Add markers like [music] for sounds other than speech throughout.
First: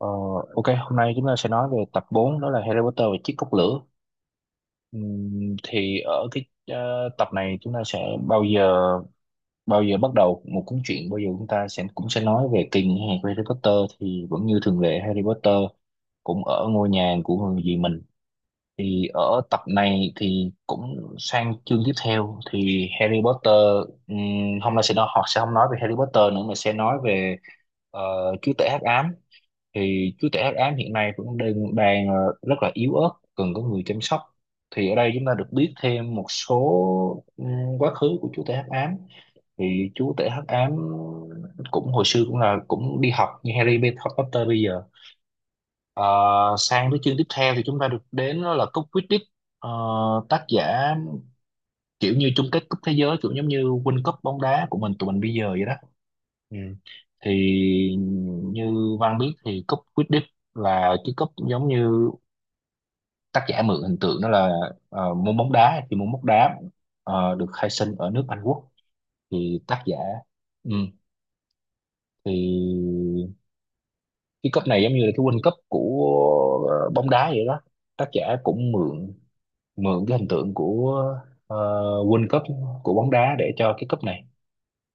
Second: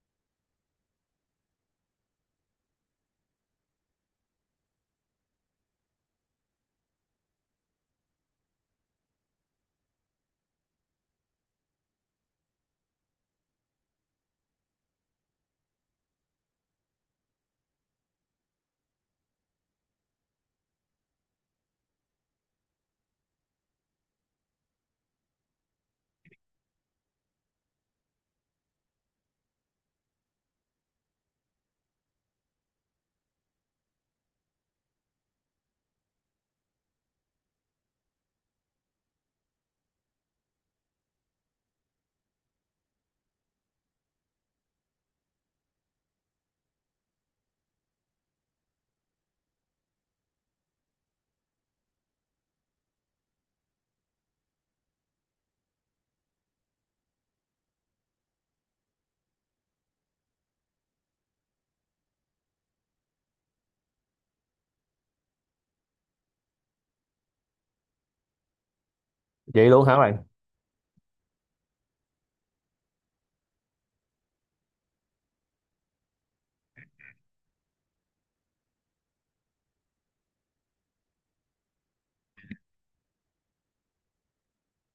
Ờ, ok, hôm nay chúng ta sẽ nói về tập bốn, đó là Harry Potter và chiếc cốc lửa. Thì ở tập này chúng ta sẽ bao giờ bắt đầu một cuốn truyện, bao giờ chúng ta sẽ cũng sẽ nói về kỳ nghỉ hè của Harry Potter. Thì vẫn như thường lệ, Harry Potter cũng ở ngôi nhà của người dì mình. Thì ở tập này thì cũng sang chương tiếp theo, thì Harry Potter hôm nay sẽ nói, họ sẽ không nói về Harry Potter nữa mà sẽ nói về ờ, chúa tể hắc ám. Thì chú trẻ Hát ám hiện nay cũng đang đang rất là yếu ớt, cần có người chăm sóc. Thì ở đây chúng ta được biết thêm một số ừm, quá khứ của chú tể hắc ám. Thì chú tể hắc ám cũng hồi xưa cũng là cũng đi học như Harry Potter bây giờ. Ờ, Sang tới chương tiếp theo thì chúng ta được đến, đó là cúp Quidditch. Ờ, Tác giả kiểu như chung kết cúp thế giới, kiểu giống như World Cup bóng đá của mình, tụi mình bây giờ vậy đó. Ừ. Thì như Văn biết thì cúp Quidditch là cái cúp giống như tác giả mượn hình tượng, đó là môn bóng đá. Thì môn bóng đá được khai sinh ở nước Anh Quốc. Thì vậy tác luôn giả hả bạn ừ, thì cái cúp này giống như là cái World Cup của bóng đá vậy đó. Tác giả cũng mượn mượn cái hình tượng của ờ, World Cup của bóng đá để cho cái cúp này.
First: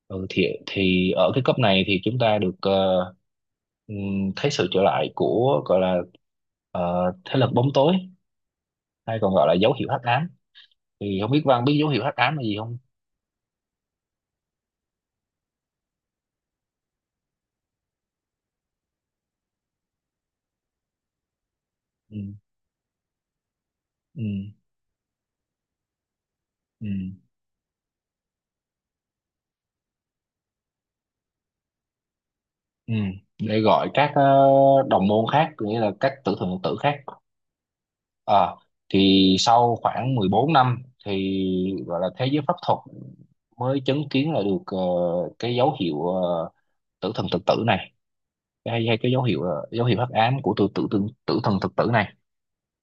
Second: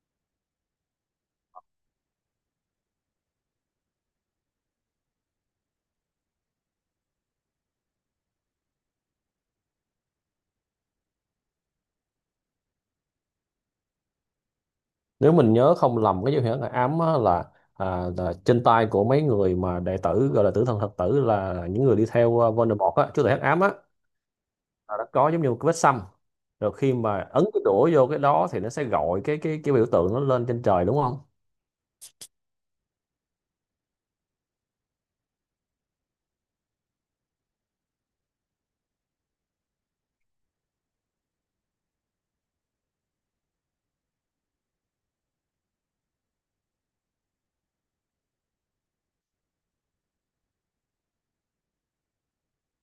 Ừ, thì ở cái cấp này thì chúng ta được thấy sự trở lại của gọi là ờ, thế lực bóng tối hay còn gọi là dấu hiệu hắc ám. Thì không biết Văn biết dấu hiệu hắc ám là gì không? Nếu mình nhớ không lầm, cái dấu hiệu ám á là, à, là trên tay của mấy người mà đệ tử gọi là tử thần thật tử, là những người đi Ừ, theo, Voldemort á, chúa tể hắc ám á, ừ, là nó có giống như một cái vết xăm. Rồi ừ, khi mà ấn cái đũa vô cái đó thì nó sẽ gọi cái biểu tượng nó lên trên trời, đúng không? ừ. Để gọi các đồng môn khác, có nghĩa là các tử thần phật tử khác. Ờ, thì sau khoảng 14 năm thì gọi là thế giới pháp thuật mới chứng kiến là được cái dấu hiệu tử thần thực tử này, hay hay cái dấu hiệu dấu hiệu hắc ám của tự tự tử, tử thần thực tử này.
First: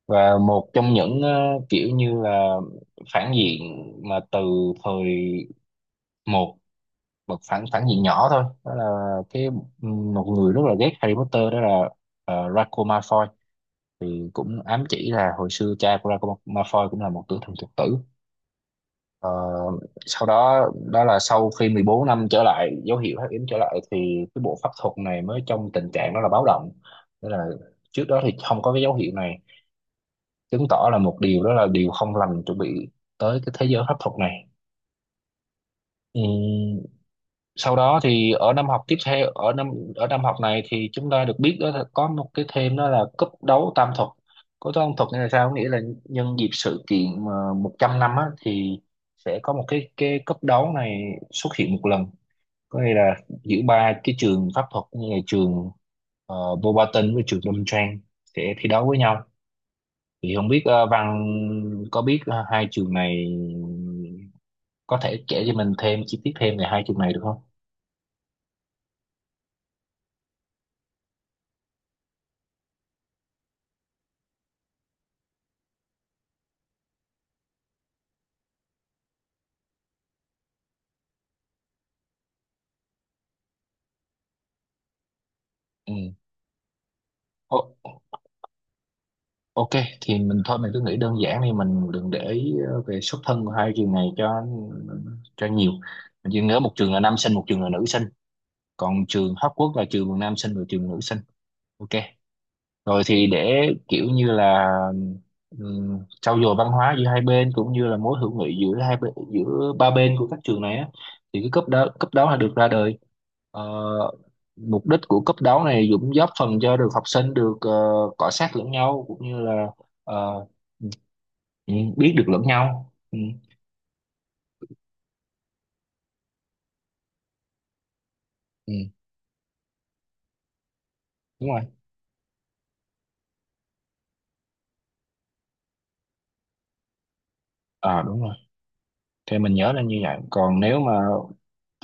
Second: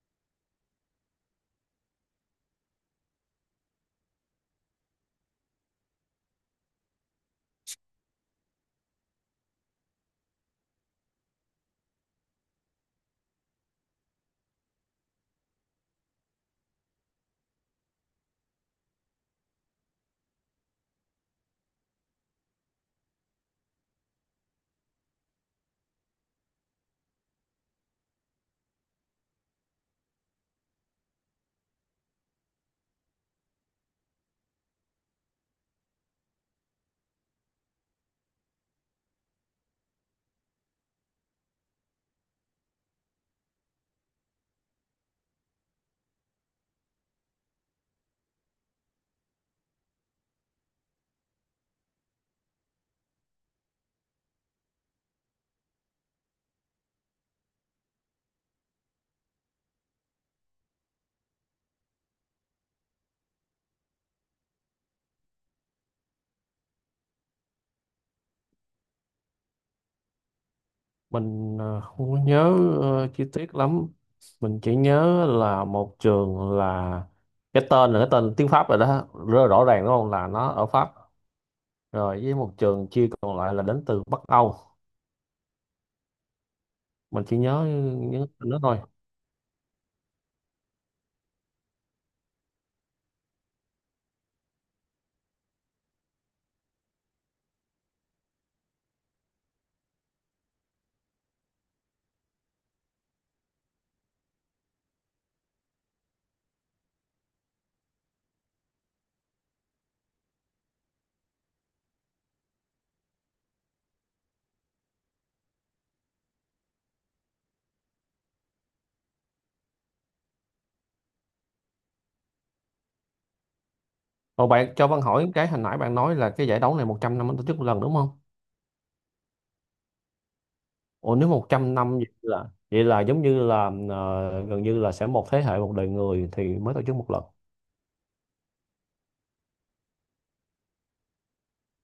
Và một trong những kiểu như là phản diện mà từ thời một một phản phản diện nhỏ thôi, đó là cái một người rất là ghét Harry Potter, đó là Draco Malfoy. Thì cũng ám chỉ là hồi xưa cha của Draco Malfoy cũng là một tử thần thực tử. Ờ, sau đó đó là sau khi 14 năm trở lại, dấu hiệu hắc yếm trở lại, thì cái bộ pháp thuật này mới trong tình trạng đó là báo động. Tức là trước đó thì không có cái dấu hiệu này, chứng tỏ là một điều, đó là điều không lành chuẩn bị tới cái thế giới pháp thuật này. Ừ, sau đó thì ở năm học tiếp theo, ở năm học này thì chúng ta được biết, đó là có một cái thêm, đó là cúp đấu tam thuật. Cúp đấu tam thuật nghĩa là sao? Có nghĩa là nhân dịp sự kiện mà 100 năm á, thì sẽ có một cái cúp đấu này xuất hiện một lần. Có nghĩa là giữa ba cái trường pháp thuật, như là trường Bobaton với trường Đâm Trang sẽ thi đấu với nhau. Thì không biết Văn có biết hai trường này, có thể kể cho mình thêm chi tiết thêm về hai trường này được không? Mình không có nhớ chi tiết lắm. Mình chỉ nhớ là một trường là cái tên tiếng Pháp rồi đó, rất là rõ ràng đúng không, là nó ở Pháp. Rồi với một trường chia còn lại là đến từ Bắc Âu. Mình chỉ Ừ. nhớ nhớ nó thôi. Ok, thì mình thôi, mình cứ nghĩ đơn giản đi, mình đừng để ý về xuất thân của hai trường này cho nhiều. Mình chỉ nhớ một trường là nam sinh, một trường là nữ sinh. Còn trường Hóc Quốc là trường nam sinh và trường nữ sinh. Ok. Rồi thì để kiểu như là trau dồi văn hóa giữa hai bên cũng như là mối hữu nghị giữa hai bên, giữa ba bên của các trường này á, thì cái cấp đó là được ra đời. Ờ, mục đích của cấp đấu này cũng góp phần cho được học sinh được cọ xát lẫn nhau cũng như là ờ, ừ, biết được lẫn nhau. Ừ, Ồ, bạn cho Văn hỏi, cái hồi nãy bạn nói là cái giải đấu này 100 năm mới tổ chức một lần, đúng không? ừ, Ồ, nếu một đúng rồi. trăm năm vậy là giống như là gần như là sẽ một thế hệ, một đời người thì mới tổ chức một lần. À, đúng rồi, thì mình nhớ là như vậy. Còn nếu mà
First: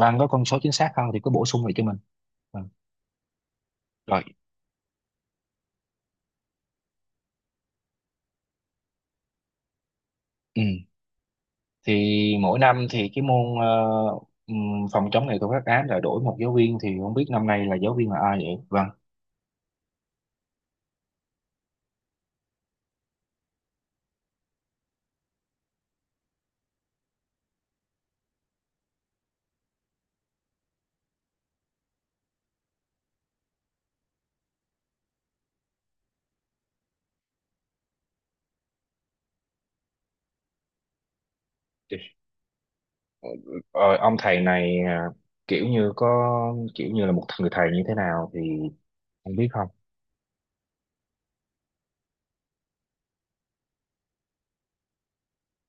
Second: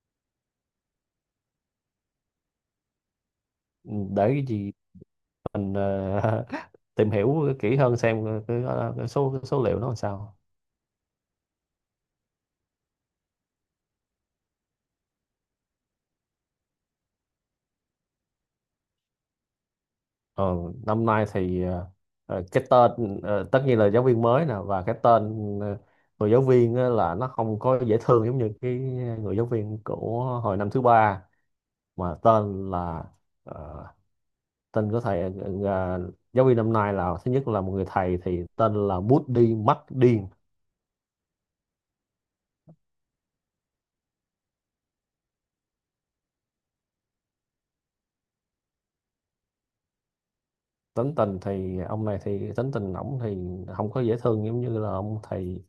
Văn có con số chính xác không thì cứ bổ sung lại cho mình. Ừ. Ừ, Rồi để cái gì mình [laughs] tìm hiểu kỹ hơn xem cái số liệu nó làm sao. ừ, thì mỗi năm thì cái môn ừm, phòng chống nghệ thuật phát án lại đổi một giáo viên. Thì không biết năm nay là giáo viên là ai vậy Vâng? Ờ, Năm nay thì cái tên, tất nhiên là giáo viên mới nè, và cái tên ờ, người giáo viên á là nó không có dễ thương giống như cái người giáo viên của hồi năm thứ ba mà tên là, ờ, tên của thầy, giáo viên năm nay, là thứ nhất là một người thầy thì tên là Bút Đi Mắt Điên. Ờ, ông thầy này à, kiểu như có kiểu như là một người thầy như thế nào thì không biết không? Tính tình ổng thì không có dễ thương giống như là ông thầy,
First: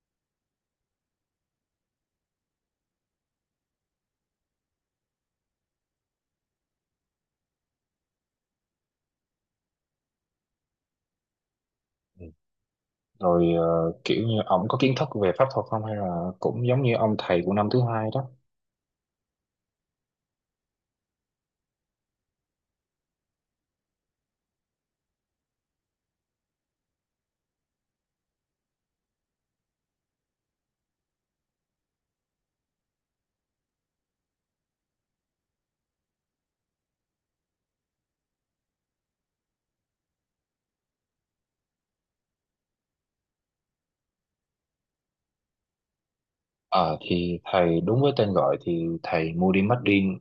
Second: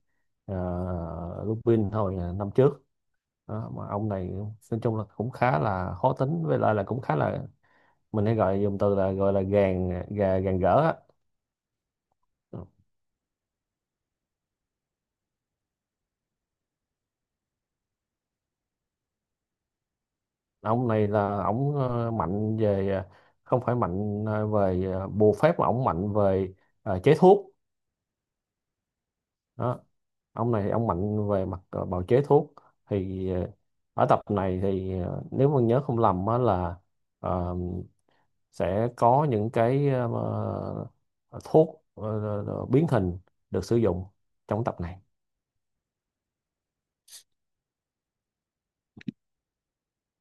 uh, Lupin hồi năm trước. Đó, mà ông này nói chung là cũng khá là khó tính, với lại là cũng khá là, mình hay gọi dùng từ là, gọi là gàn gỡ á. Ừ. Ừ. Rồi kiểu như ông có kiến thức về pháp thuật không, hay là cũng giống như ông thầy của năm thứ hai đó? Ông này là ổng mạnh về, ờ, không phải mạnh ờ, về ờ, bùa phép, mà ổng mạnh về chế thuốc. Đó, ông này ông mạnh về mặt bào chế thuốc. Thì ở tập này thì nếu mà nhớ không lầm á là, ờ, sẽ có những cái ờ, thuốc biến hình được sử dụng trong tập này. Ờ thì thầy đúng với tên gọi thì thầy Moody Martin,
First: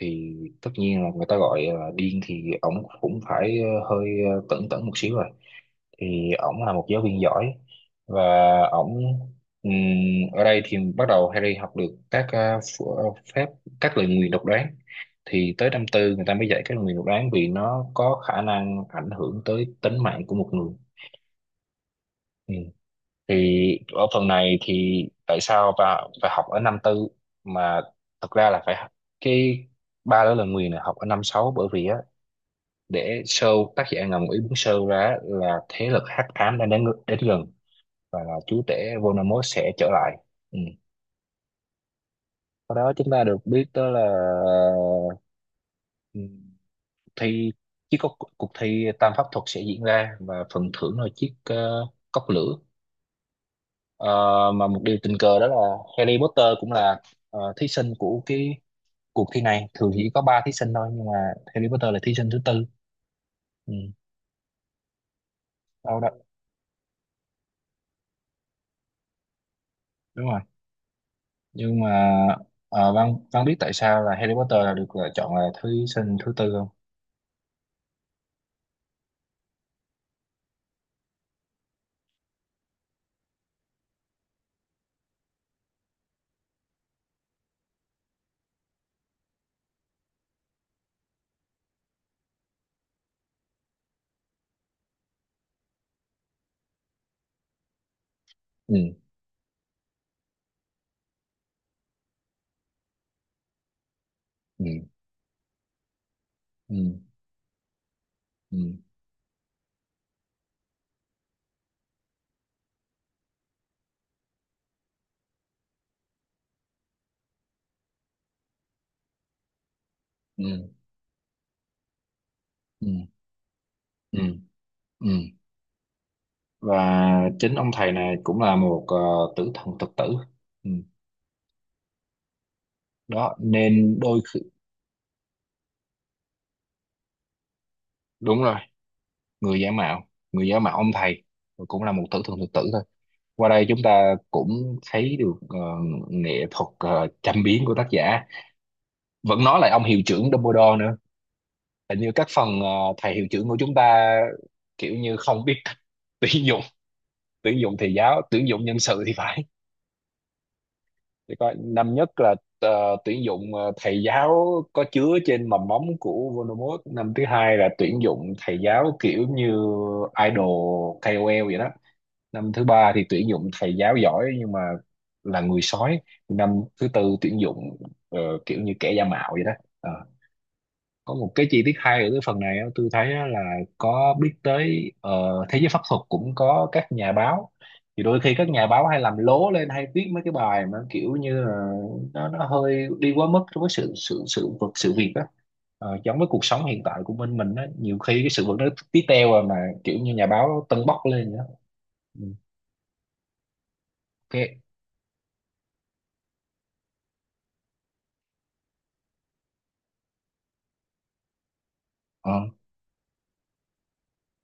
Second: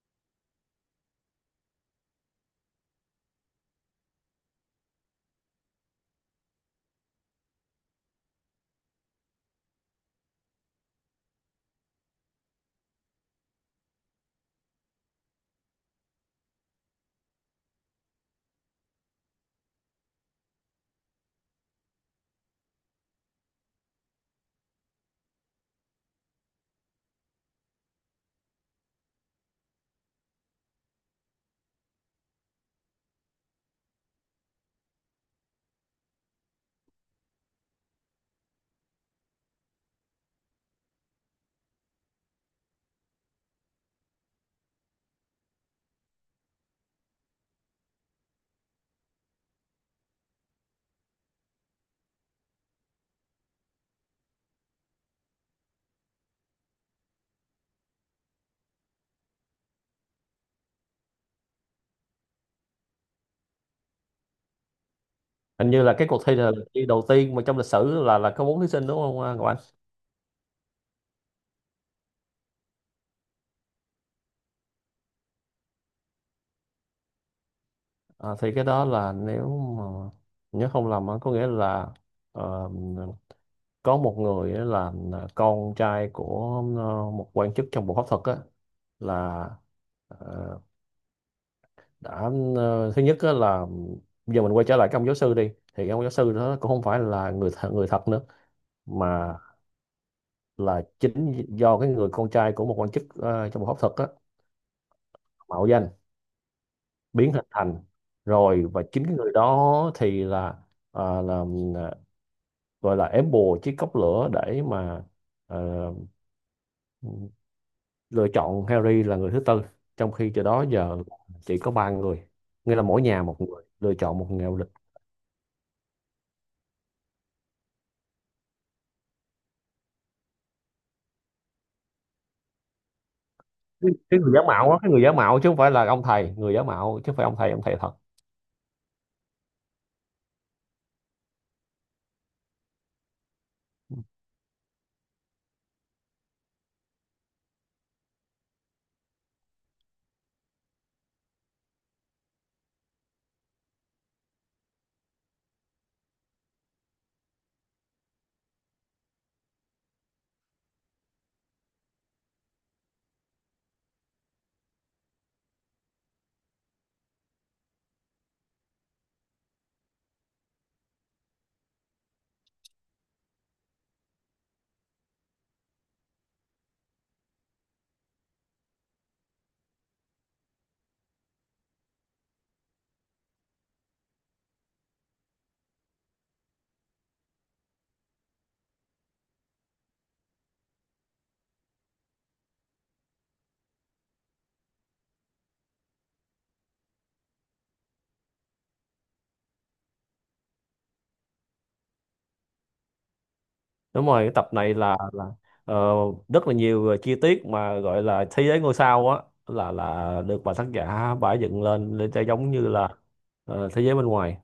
thì tất nhiên là người ta gọi là điên thì ổng cũng phải hơi tẩn tẩn một xíu rồi. Thì ổng là một giáo viên giỏi và ổng ừm, ở đây thì bắt đầu Harry học được các phép các lời nguyền độc đoán. Thì tới năm tư người ta mới dạy các lời nguyền độc đoán vì nó có khả năng ảnh hưởng tới tính mạng của một người. Thì ở phần này thì tại sao bà phải học ở năm tư mà thật ra là phải học- cái ba đó là Nguyền là học ở năm sáu, bởi vì á để show, tác giả ngầm ý muốn show ra là thế lực hắc ám đang đến đến gần và là chúa tể Voldemort sẽ trở lại. Ừ. Sau đó chúng ta được biết, đó là ừ, thi chiếc cốc, cuộc cuộc thi tam pháp thuật sẽ diễn ra và phần thưởng là chiếc cốc lửa. Ờ, mà một điều tình cờ đó là Harry Potter cũng là thí sinh của cái cuộc thi này. Thường chỉ có ba thí sinh thôi nhưng mà Harry Potter là thí sinh thứ tư. Ừ, Hình như là đâu đó cái cuộc thi là cuộc thi đầu tiên mà trong lịch sử là có bốn thí sinh, đúng không Ngọc Anh? đúng rồi. Nhưng mà Văn Văn biết tại sao là Harry Potter là được lựa chọn là thí sinh thứ tư không? À, thì cái đó là nếu mà nhớ không lầm á, có nghĩa là ờ, có một người á, là con trai của một quan chức trong bộ pháp thuật á, là ờ, đã thứ nhất á là, giờ mình quay trở lại cái ông giáo sư đi, thì cái ông giáo sư đó cũng không phải là người thật nữa, Ừ mà là chính do cái người con trai của một quan chức trong bộ pháp thuật á, ừ mạo danh, ừ biến hình thành. ừ Rồi và chính cái người đó thì là ờ, là gọi là ém bùa chiếc cốc lửa để mà ờ, lựa chọn Harry là người thứ tư, trong khi cho đó ừ giờ chỉ có ba người, nghĩa là ừ mỗi nhà một người lựa chọn ừ một người lịch. ừ. Và chính ông thầy này cũng là một tử thần thực tử. Ừ. Đó cái nên đôi cái người khi giả mạo á, cái người giả mạo chứ không phải là ông thầy, người giả mạo chứ không phải ông thầy thật. đúng rồi, người giả mạo, người giả mạo ông thầy cũng là một tử thần thực tử thôi. Qua đây chúng ta cũng thấy được nghệ thuật châm biếm của tác giả. Vẫn nói lại ông hiệu trưởng Dumbledore nữa, hình như các phần thầy hiệu trưởng của chúng ta kiểu như không biết [laughs] cách tuyển dụng tuyển dụng thầy giáo, tuyển dụng nhân sự thì phải. Thì coi năm nhất là tuyển dụng thầy giáo có chứa trên mầm móng của Voldemort, năm thứ hai là tuyển dụng thầy giáo kiểu như idol ca o KOL vậy đó, năm thứ ba thì tuyển dụng thầy giáo giỏi nhưng mà là người sói, năm thứ tư tuyển dụng ờ, kiểu như kẻ giả mạo vậy đó. Ờ. Có một cái chi tiết hay ở cái phần này á, tôi thấy á là có biết tới thế giới pháp thuật cũng có các nhà báo. Thì đôi khi các nhà báo hay làm lố lên, hay viết mấy cái bài mà kiểu như là nó hơi đi quá mức với sự sự sự vật sự việc đó. Ờ, giống với cuộc sống hiện tại của bên mình á, nhiều khi cái sự vật nó tí teo rồi mà kiểu như nhà báo tâng bốc lên vậy đó. Ừ, Đúng rồi, cái tập ok. này là ờ, rất là nhiều chi tiết mà gọi là thế giới ngôi sao á, là được bà tác giả bả dựng lên để cho Ờ. giống như là thế giới bên ngoài.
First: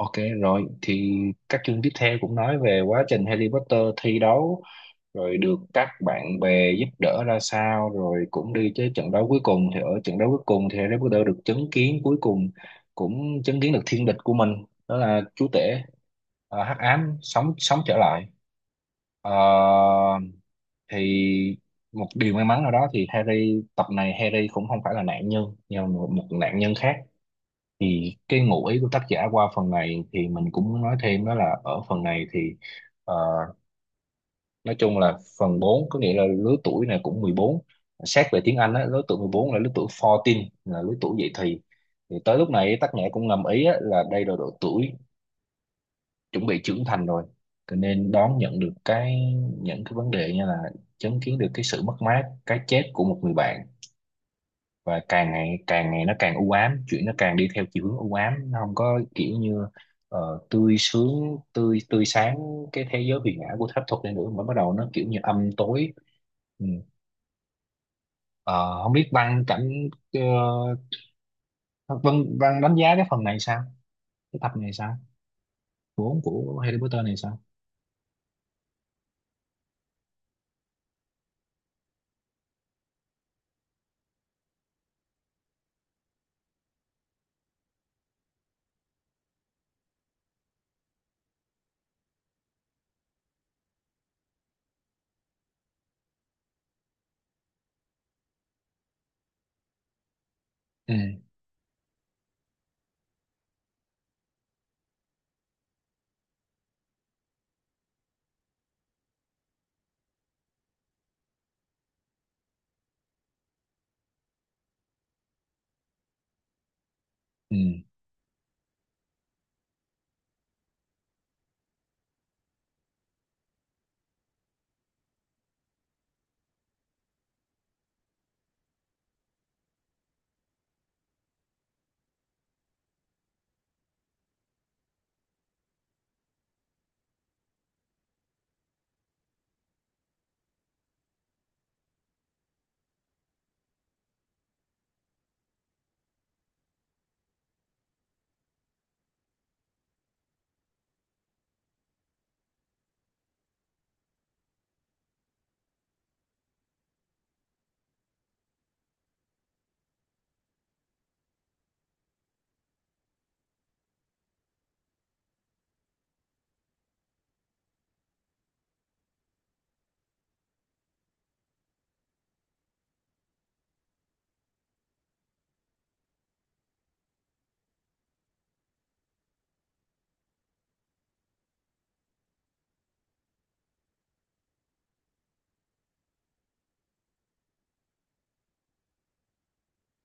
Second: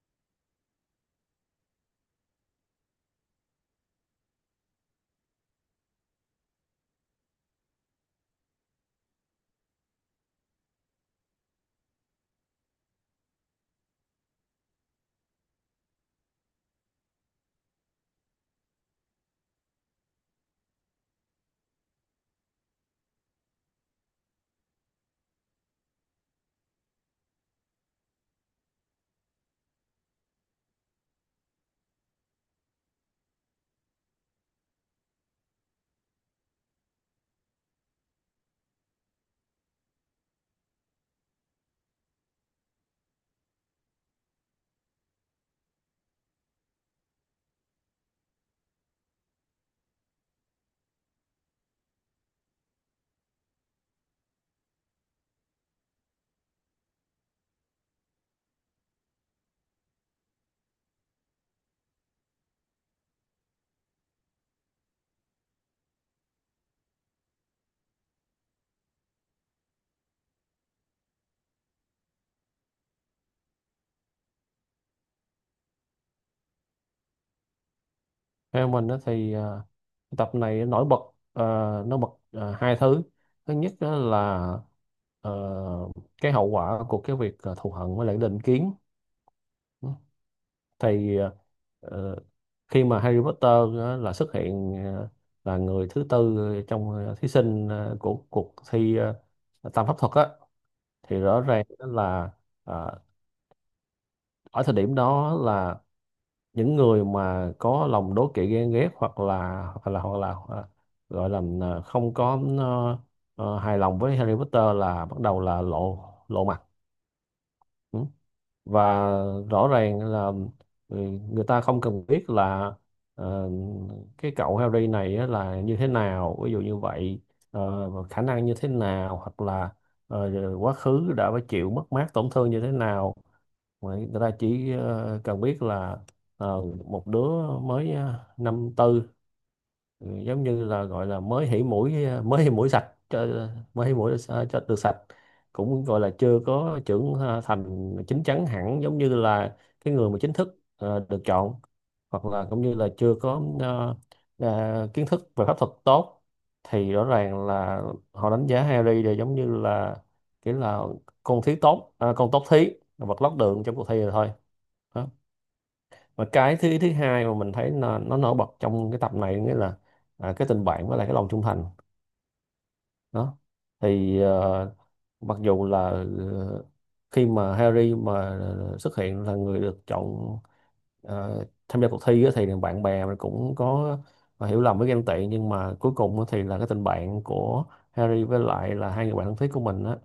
Ok, rồi thì các chương tiếp theo cũng nói về quá trình Harry Potter thi đấu rồi được các bạn bè giúp đỡ ra sao, rồi cũng đi tới trận đấu cuối cùng. Thì ở trận đấu cuối cùng thì Harry Potter được chứng kiến, cuối cùng cũng chứng kiến được thiên địch của mình, đó là chúa tể hắc ám sống sống trở lại. Ờ, thì một điều may mắn nào đó thì Harry tập này Harry cũng không phải là nạn nhân, nhưng mà một nạn nhân khác. Thì cái ngụ ý của tác giả qua phần này thì mình cũng muốn nói thêm, đó là ở phần này thì ờ, nói chung là phần bốn, có nghĩa là lứa tuổi này cũng mười bốn. Xét về tiếng Anh á, lứa tuổi 14 là lứa tuổi 14, là lứa tuổi dậy thì. Thì tới lúc này tác giả cũng ngầm ý á, là đây là độ tuổi chuẩn bị trưởng thành rồi, cho nên đón nhận được cái những cái vấn đề như là chứng kiến được cái sự mất mát, cái chết của một người bạn. Và càng ngày nó càng u ám, chuyện nó càng đi theo chiều hướng u ám, nó không có kiểu như tươi sướng, tươi tươi sáng cái thế giới huyền ảo của phép thuật này nữa, mà bắt đầu nó kiểu như âm tối. Ừ. Ờ, Không biết Văn cảm, ờ, Văn Văn đánh giá cái phần này sao, cái tập này sao, của Harry Potter này sao? Theo mình đó thì tập này nổi bật, ờ, hai thứ. Thứ nhất á là ờ, cái hậu quả của cái việc thù hận với lại định kiến. Thì ờ, khi mà Harry Potter á, là xuất hiện là người thứ tư trong thí sinh của cuộc thi tam pháp thuật á, thì Ừ, rõ ràng là ờ, ở thời điểm đó là những người mà có lòng đố kỵ ghen ghét, hoặc là à, gọi là, à, không có à, à, hài lòng với Harry Potter, là bắt đầu là lộ lộ mặt. ừ, Ừ. Và rõ ràng là, ừ, người ta không cần biết là ờ, cái cậu Harry này á là như thế nào, ví dụ như vậy, và khả năng như thế nào, hoặc là ờ, quá khứ đã phải chịu mất mát tổn thương như thế nào. Người ta chỉ cần biết là một đứa mới năm tư, giống như là gọi là mới hỉ mũi sa- cho được sạch, cũng gọi là chưa có thành chín chắn hẳn, giống như là cái người mà chính thức được chọn, hoặc là cũng như là chưa có kiến thức về pháp thuật tốt. Thì rõ ràng là họ đánh giá Harry là giống như là kiểu là con tốt thí, vật lót đường trong cuộc thi rồi thôi. Đó. Và cái thứ thứ hai mà mình thấy nó nổi bật trong cái tập này, nghĩa là cái tình bạn với lại cái lòng trung thành. Đó, thì mặc dù là ờ, khi mà Harry mà xuất hiện là người được chọn, tham gia cuộc thi á, thì bạn bè mình cũng có hiểu lầm với ghen tị, nhưng mà cuối cùng á thì là cái tình bạn của Harry với lại là hai người bạn thân thiết của mình á,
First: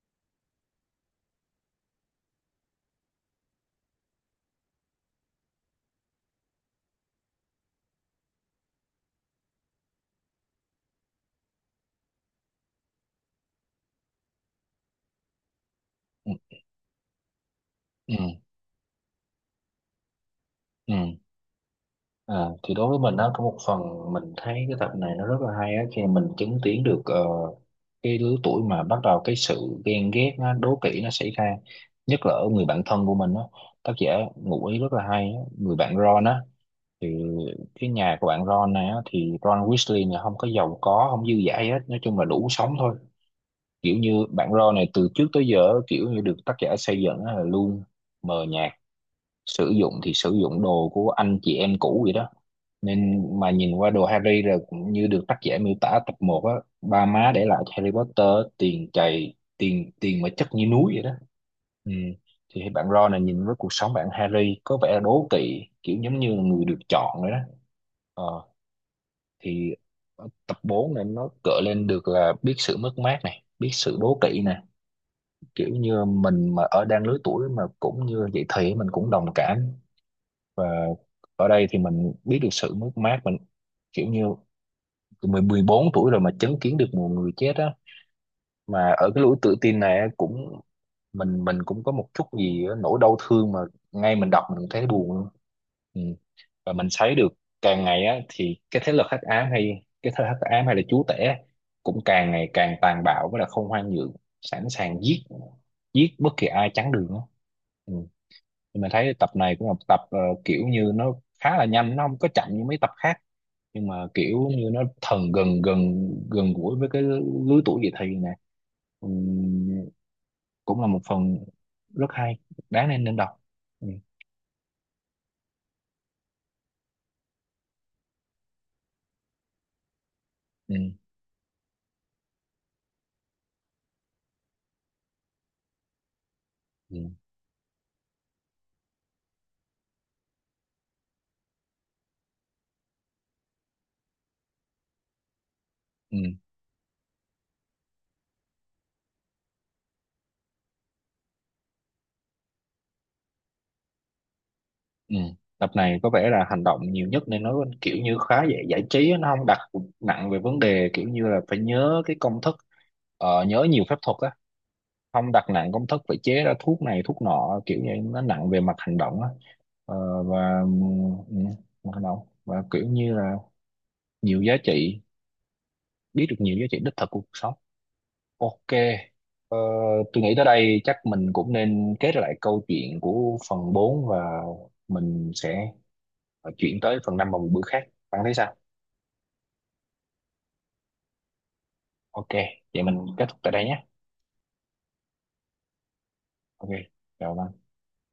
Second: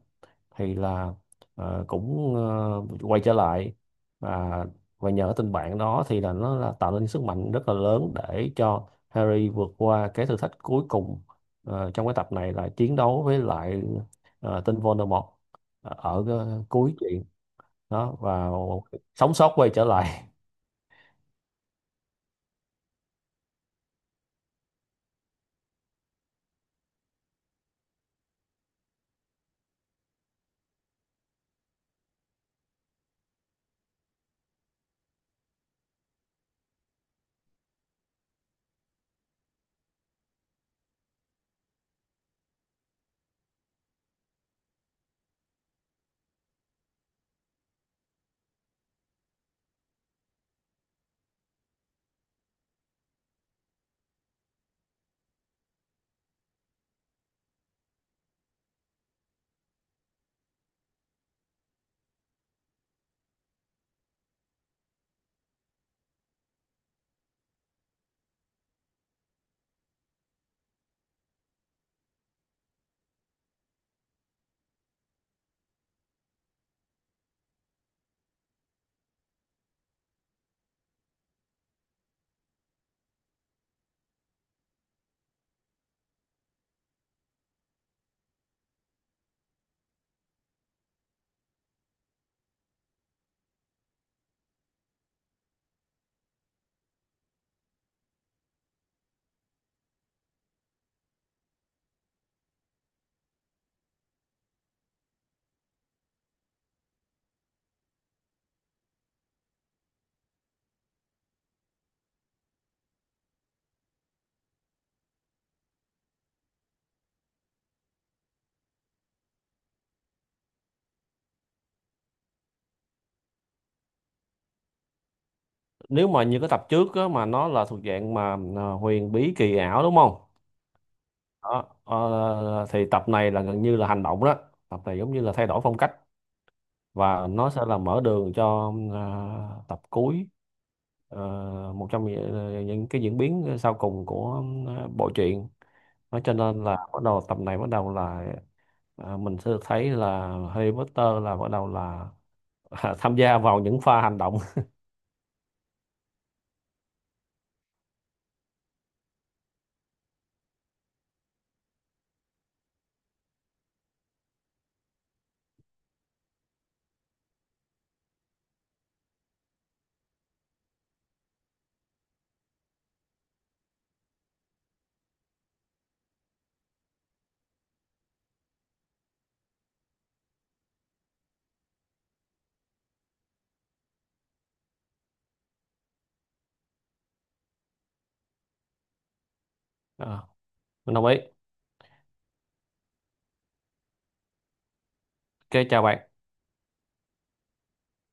thì là ờ, cũng ờ, quay trở lại. và và nhờ tình bạn đó thì là nó là tạo nên sức mạnh rất là lớn để cho Harry vượt qua cái thử thách cuối cùng, trong cái tập này là chiến đấu với lại tên Voldemort, ở cái ừ, cuối chuyện. ừ, Đó và sống sót quay trở lại. ừ. À, thì đối với mình á, có một phần mình thấy cái tập này nó rất là hay á, khi mà mình chứng kiến được cái lứa tuổi mà bắt đầu cái sự ghen ghét nó đố kỵ nó xảy ra, nhất là ở người bạn thân của mình á. Tác giả ngụ ý rất là hay á. Người bạn Ron á, thì cái nhà của bạn Ron này á, thì Ron Weasley này không có giàu có, không dư dả gì hết, nói chung là đủ sống thôi. Kiểu như bạn Ron này từ trước tới giờ kiểu như được tác giả xây dựng á là luôn mờ nhạt, sử dụng thì sử dụng đồ của anh chị em cũ vậy đó. Nên mà nhìn qua đồ Harry rồi, cũng như được tác giả miêu tả tập một á, ba má để lại cho Harry Potter tiền chày, tiền tiền mà chất như núi vậy đó. Ừ. Thì bạn Ron này nhìn với cuộc sống bạn Harry có vẻ đố kỵ, kiểu giống như là người được chọn vậy đó. ờ, thì ở tập 4 này nó gợi lên được là biết sự mất mát này, biết sự đố kỵ này, kiểu như mình mà ở đang lứa tuổi mà cũng như vậy thì mình cũng đồng cảm. Và ở đây thì mình biết được sự mất mát mình, kiểu như 14 tuổi rồi mà chứng kiến được một người chết á, mà ở cái lối tự tin này á, cũng mình cũng có một chút gì á, nỗi đau thương mà ngay mình đọc mình cũng thấy buồn luôn. Ừ. Và mình thấy được càng ngày á thì cái thế lực hắc ám, hay cái thế lực hắc ám hay là chúa tể á, cũng càng ngày càng tàn bạo, với là không khoan nhượng, sẵn sàng giết giết bất kỳ ai chắn đường á. Ừ. Nhưng mà thấy tập này cũng là một tập, kiểu như nó khá là nhanh, nó không có chậm như mấy tập khác, nhưng mà kiểu như nó thần gần gần gần gũi với cái lứa tuổi dậy thì nè. Ừm, cũng là một phần rất hay, đáng nên nên đọc. Ừ, [laughs] Nếu mà như cái tập trước á, mà nó là thuộc dạng mà huyền bí kỳ ảo, đúng không? ừ, Đó, thì tập này là gần như là hành động đó. Tập này giống như là thay đổi phong cách, ừ, và nó sẽ là mở đường cho, tập cuối, ờ, một trong những ờ, những cái diễn biến sau cùng của bộ truyện. ừ, Nó cho nên là bắt đầu tập này bắt đầu là, mình sẽ được thấy là Harry Potter là bắt đầu là [laughs] tham gia vào những pha hành động. ừ. Tập này có vẻ là hành động nhiều nhất nên nó kiểu như khá dễ giải trí á, nó không đặt nặng về vấn đề kiểu như là phải nhớ cái công thức, nhớ nhiều phép thuật á, không đặt nặng công thức phải chế ra thuốc này thuốc nọ, kiểu như nó nặng về mặt hành động á. Ờ, và ừ, mặt hành động, và kiểu như là nhiều giá trị, biết được nhiều giá trị đích thực của cuộc sống. Ok. ờ, tôi nghĩ tới đây chắc mình cũng nên kết lại câu chuyện của phần bốn, và mình sẽ chuyển tới phần 5 vào một bữa khác. Bạn thấy sao? Ờ, mình đồng ý. Ok, vậy mình kết thúc tại đây nhé. Ok, chào bạn. Ok, chào bạn.